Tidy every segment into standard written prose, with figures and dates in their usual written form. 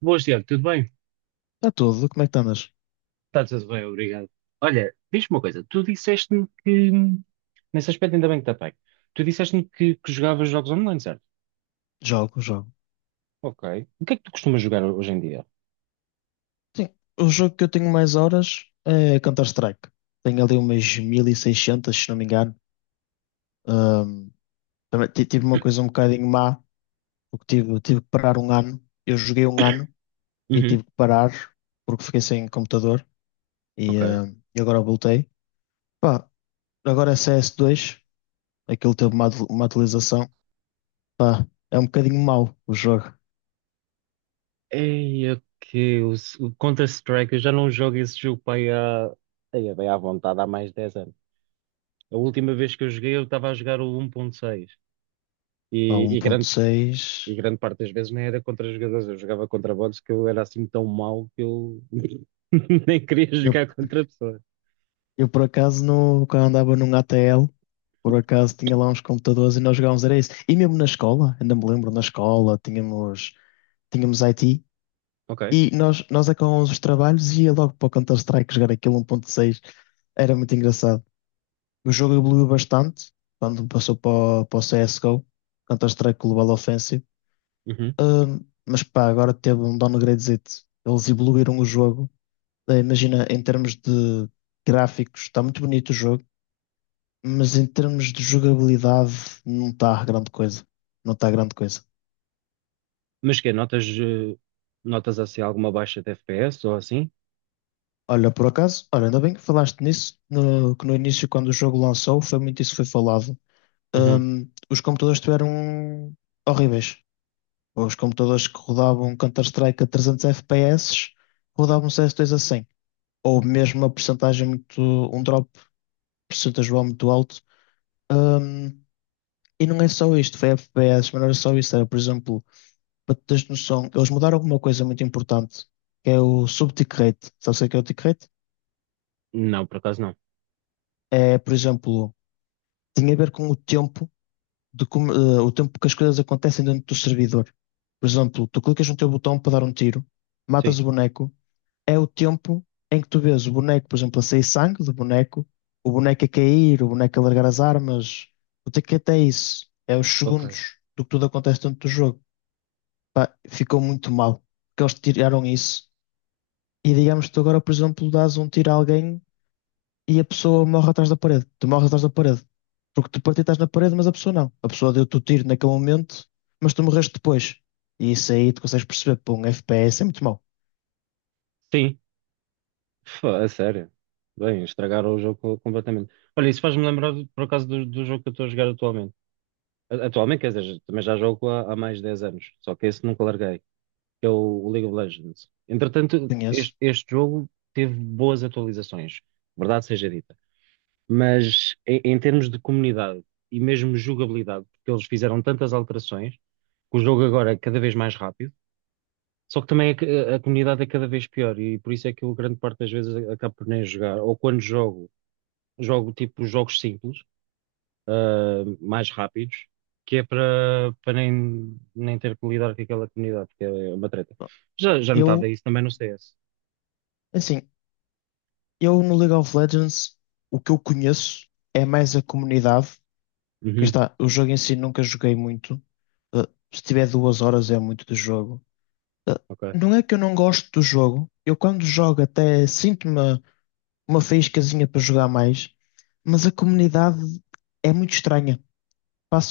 Boas, Tiago, tudo bem? Está tudo, como é que tu andas? Está tudo bem, obrigado. Olha, diz-me uma coisa, nesse aspecto ainda bem que está bem, tu disseste-me que jogavas jogos online, certo? Jogo, jogo. Ok. O que é que tu costumas jogar hoje em dia? Sim, o jogo que eu tenho mais horas é Counter-Strike. Tenho ali umas 1600 se não me engano. Ahm, Também tive uma coisa um bocadinho má, porque tive que parar um ano. Eu joguei um ano e Uhum, tive que parar porque fiquei sem computador e, ok. ahm, e agora voltei. Pá, agora é CS2, aquilo teve uma atualização. Pá, é um bocadinho mau o jogo. Ei, ok. O Counter-Strike, eu já não jogo esse jogo para aí há. Ei, é bem à vontade, há mais de 10 anos. A última vez que eu joguei, eu estava a jogar o um 1.6. Pá, E, um e, ponto grande, e seis grande parte das vezes nem era contra jogadores, eu jogava contra bots que eu era assim tão mau que eu nem queria jogar contra a pessoa. Eu por acaso no, quando andava num ATL, por acaso tinha lá uns computadores e nós jogávamos, era isso. E mesmo na escola, ainda me lembro, na escola tínhamos IT Ok. e nós acabávamos os trabalhos e ia logo para o Counter-Strike jogar aquilo 1.6. Era muito engraçado. O jogo evoluiu bastante quando passou para o CSGO, Counter-Strike Global Offensive. Uhum. Ahm, mas pá, agora teve um downgradezito. Eles evoluíram o jogo. Imagina, em termos de gráficos, está muito bonito o jogo, mas em termos de jogabilidade não está grande coisa. Não está grande coisa. Mas que notas, notas assim alguma baixa de FPS ou assim? Olha, por acaso, olha, ainda bem que falaste nisso, que no início, quando o jogo lançou, foi muito isso que foi falado. Uhum. Os computadores estiveram horríveis. Os computadores que rodavam Counter-Strike a 300 FPS rodavam CS2 a 100. Ou mesmo uma percentagem muito, um drop percentual muito alto. Hum, e não é só isto, foi FPS, mas não era só isso. Era, por exemplo, para tu teres noção, eles mudaram alguma coisa muito importante, que é o sub-tick rate. Sabes o que é o tick rate? Não, por acaso não. É, por exemplo, tem a ver com o tempo de como, o tempo que as coisas acontecem dentro do servidor. Por exemplo, tu clicas no teu botão para dar um tiro, Sim. matas o boneco, é o tempo em que tu vês o boneco, por exemplo, a sair sangue do boneco, o boneco a cair, o boneco a largar as armas. O tick rate é isso, é os Ok. segundos do que tudo acontece dentro do jogo. Pá, ficou muito mal, porque eles tiraram isso. E digamos que tu agora, por exemplo, dás um tiro a alguém e a pessoa morre atrás da parede. Tu morres atrás da parede. Porque tu partiste na parede, mas a pessoa não. A pessoa deu-te o tiro naquele momento, mas tu morreste depois. E isso aí tu consegues perceber, pô, um FPS é muito mau. Sim, fô, a sério. Bem, estragaram o jogo co- completamente. Olha, isso faz-me lembrar, por acaso, do jogo que eu estou a jogar atualmente. A- Atualmente, quer dizer, também já jogo há mais de 10 anos, só que esse nunca larguei, que é o League of Legends. Entretanto, Conheço. este jogo teve boas atualizações, verdade seja dita. Mas em termos de comunidade e mesmo jogabilidade, porque eles fizeram tantas alterações, que o jogo agora é cada vez mais rápido, só que também a comunidade é cada vez pior e por isso é que eu grande parte das vezes acabo por nem jogar, ou quando jogo, jogo tipo jogos simples, mais rápidos, que é para nem, nem ter que lidar com aquela comunidade, que é uma treta. Já notava Eu, isso também no CS. assim, eu no League of Legends, o que eu conheço é mais a comunidade. Que Uhum, está, o jogo em si nunca joguei muito. Se tiver 2 horas é muito do jogo. Ah, ok. Não é que eu não gosto do jogo. Eu quando jogo até sinto-me uma faíscazinha para jogar mais, mas a comunidade é muito estranha.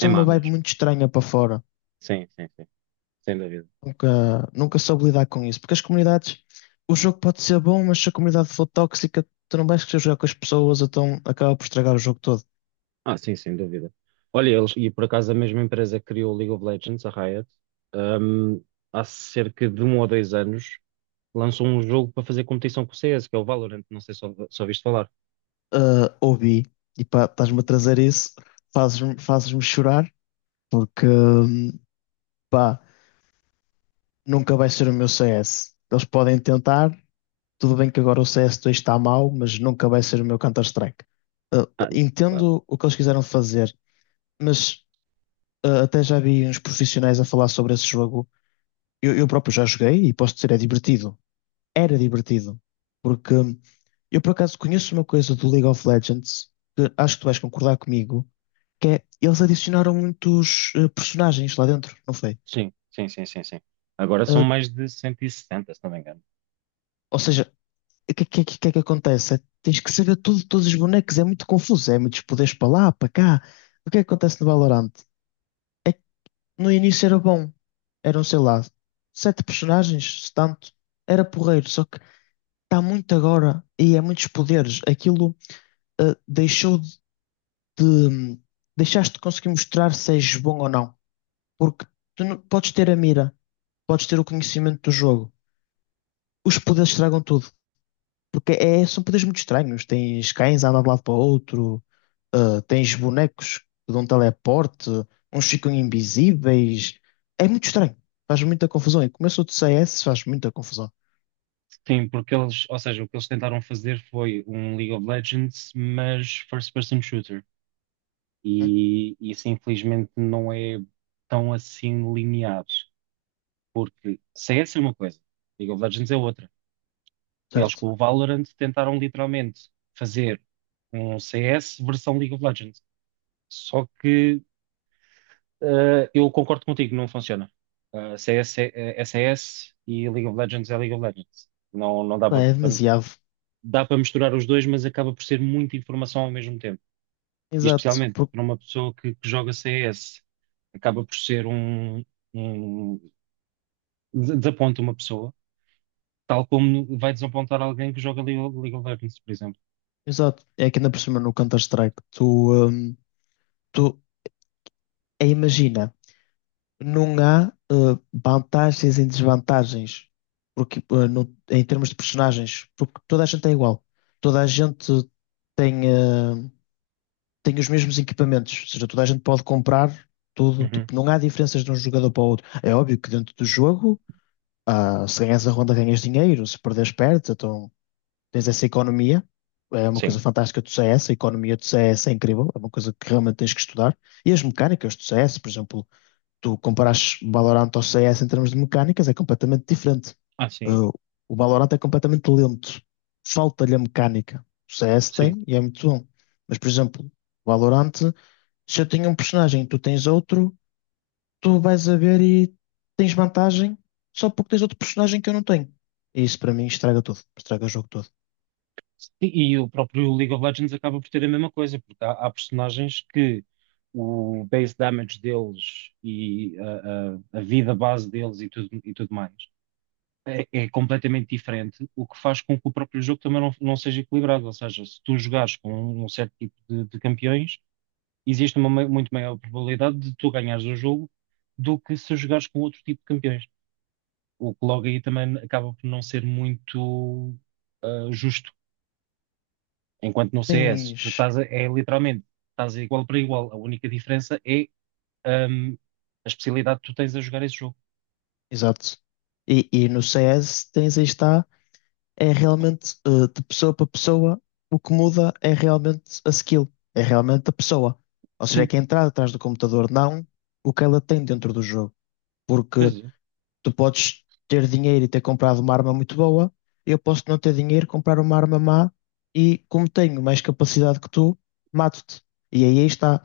É má uma vibe mesmo. muito estranha para fora. Sim, sim, sim. Sem dúvida. Nunca soube lidar com isso, porque as comunidades, o jogo pode ser bom, mas se a comunidade for tóxica, tu não vais querer jogar com as pessoas, então acaba por estragar o jogo todo. Ah, sim, sem dúvida. Olha, eles, e por acaso a mesma empresa que criou o League of Legends, a Riot, hum, há cerca de um ou dois anos lançou um jogo para fazer competição com o CS, que é o Valorant. Não sei se ouvi- ouviste falar. Ah, ouvi, e pá, estás-me a trazer isso, fazes-me chorar, porque pá, nunca vai ser o meu CS. Eles podem tentar. Tudo bem que agora o CS2 está mal, mas nunca vai ser o meu Counter-Strike. Uh, Ah, claro. Entendo o que eles quiseram fazer, mas até já vi uns profissionais a falar sobre esse jogo. Eu próprio já joguei e posso dizer, é divertido. Era divertido. Porque eu, por acaso, conheço uma coisa do League of Legends, que acho que tu vais concordar comigo, que é eles adicionaram muitos personagens lá dentro, não foi? Sim, sim, sim, sim, sim. Agora são Uh, mais de 170, se não me engano. ou seja, o que é que acontece? É, tens que saber tudo, de todos os bonecos, é muito confuso, é muitos poderes para lá, para cá. O que é que acontece no Valorant? No início era bom, eram, sei lá, sete personagens, se tanto, era porreiro, só que está muito agora e é muitos poderes. Aquilo deixou de. Deixaste de conseguir mostrar se és bom ou não, porque tu não, podes ter a mira, podes ter o conhecimento do jogo, os poderes estragam tudo. Porque são poderes muito estranhos. Tens cães a andar de um lado para o outro, tens bonecos que dão teleporte, uns ficam invisíveis. É muito estranho. Faz muita confusão. E começou de CS, faz muita confusão. Sim, porque eles, ou seja, o que eles tentaram fazer foi um League of Legends, mas first person shooter. Hum? E isso infelizmente não é tão assim linear. Porque CS é uma coisa, League of Legends é outra. Eles Certo. com o Valorant tentaram literalmente fazer um CS versão League of Legends. Só que eu concordo contigo, não funciona. CS é CS e League of Legends é League of Legends. Não dá Não, para é demasiado. dá para misturar os dois, mas acaba por ser muita informação ao mesmo tempo. E Exato. especialmente para uma pessoa que joga CS, acaba por ser um desaponta uma pessoa. Tal como vai desapontar alguém que joga League of Legends, por exemplo. Exato. É que ainda por cima no Counter-Strike, hum, tu imagina. Não há vantagens e desvantagens porque, em termos de personagens, porque toda a gente é igual. Toda a gente tem, eh, tem os mesmos equipamentos, ou seja, toda a gente pode comprar tudo. Uhum. Tipo, não há diferenças de um jogador para o outro. É óbvio que dentro do jogo, se ganhas a ronda, ganhas dinheiro, se perderes, perdes, então tens essa economia. É uma coisa Sim. fantástica do CS, a economia do CS é incrível, é uma coisa que realmente tens que estudar. E as mecânicas do CS, por exemplo, tu comparas Valorant ao CS em termos de mecânicas, é completamente diferente. Ah, sim, Uh, o Valorant é completamente lento, falta-lhe a mecânica. O CS sim. tem e é muito bom. Mas, por exemplo, o Valorant, se eu tenho um personagem e tu tens outro, tu vais a ver e tens vantagem só porque tens outro personagem que eu não tenho. E isso para mim estraga tudo, estraga o jogo todo. E o próprio League of Legends acaba por ter a mesma coisa, porque há personagens que o base damage deles e a vida base deles e tudo mais é completamente diferente, o que faz com que o próprio jogo também não seja equilibrado. Ou seja, se tu jogares com um certo tipo de campeões, existe uma mai- muito maior probabilidade de tu ganhares o jogo do que se jogares com outro tipo de campeões. O que logo aí também acaba por não ser muito justo. Enquanto no CS, tu Tens. estás a- é literalmente, estás igual para igual. A única diferença é ahm, a especialidade que tu tens a jogar esse jogo. Exato. E no CS tens aí está é realmente de pessoa para pessoa, o que muda é realmente a skill, é realmente a pessoa. Ou seja, é Sim, que a entrada atrás do computador, não o que ela tem dentro do jogo. Porque pois é. tu podes ter dinheiro e ter comprado uma arma muito boa, eu posso não ter dinheiro, comprar uma arma má e, como tenho mais capacidade que tu, mato-te. E aí está.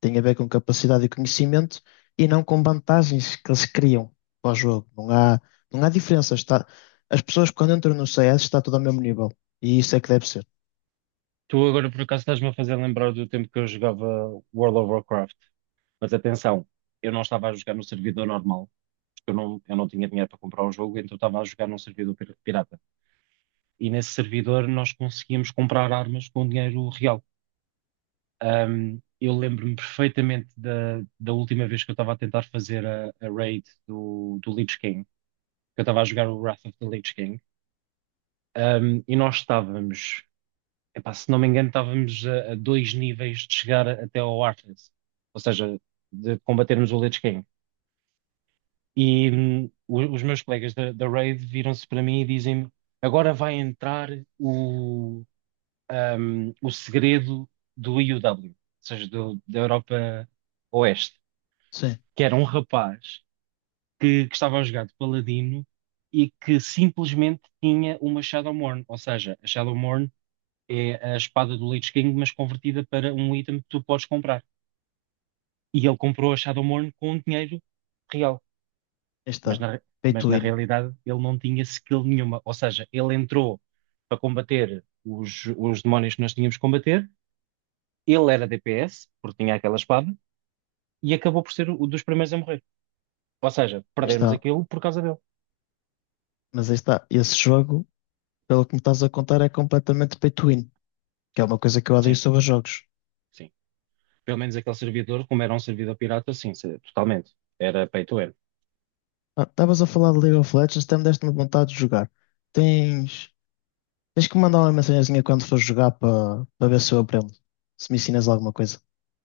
Tem a ver com capacidade e conhecimento e não com vantagens que eles criam para o jogo. Não há, não há diferença. Está, as pessoas quando entram no CS está tudo ao mesmo nível. E isso é que deve ser. Tu agora por acaso estás-me a fazer lembrar do tempo que eu jogava World of Warcraft. Mas atenção, eu não estava a jogar no servidor normal, porque eu não tinha dinheiro para comprar um jogo, então eu estava a jogar num servidor pir- pirata. E nesse servidor nós conseguíamos comprar armas com dinheiro real. Um, eu lembro-me perfeitamente da última vez que eu estava a tentar fazer a raid do Lich King, que eu estava a jogar o Wrath of the Lich King. E nós estávamos, epá, se não me engano, estávamos a dois níveis de chegar a- até ao Arthas, ou seja, de combatermos o Lich King. E os meus colegas da raid viram-se para mim e dizem-me: agora vai entrar o, o segredo do EUW, ou seja, do- da Europa Oeste. Sim, aí Que era um rapaz que estava a jogar de paladino e que simplesmente tinha uma Shadowmourne. Ou seja, a Shadowmourne é a espada do Lich King, mas convertida para um item que tu podes comprar. E ele comprou a Shadowmourne com dinheiro real. Mas está. na, Pay mas to na win. realidade ele não tinha skill nenhuma. Ou seja, ele entrou para combater os demónios que nós tínhamos que combater. Ele era DPS, porque tinha aquela espada, e acabou por ser o dos primeiros a morrer. Ou seja, Aí perdemos está. aquilo por causa dele. Mas aí está. Esse jogo, pelo que me estás a contar, é completamente pay to win, que é uma coisa que eu odeio Sim, sobre os jogos. sim. Pelo menos aquele servidor, como era um servidor pirata, sim, se- totalmente. Era pay to earn. Ah, estavas a falar de League of Legends, até me deste-me vontade de jogar. Tens, tens que me mandar uma mensagenzinha quando for jogar para ver se eu aprendo. Se me ensinas alguma coisa.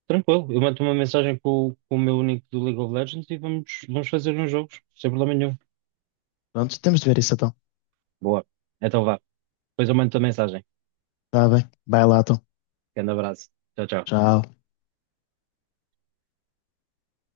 Tranquilo, eu mando uma mensagem com o meu único do League of Legends e vamos, vamos fazer uns jogos, sem problema nenhum. Pronto, temos de ver isso então. Boa. Então vá. Depois eu mando a mensagem. Tá bem. Vai lá, então. Grande abraço. Tchau, tchau. Tchau.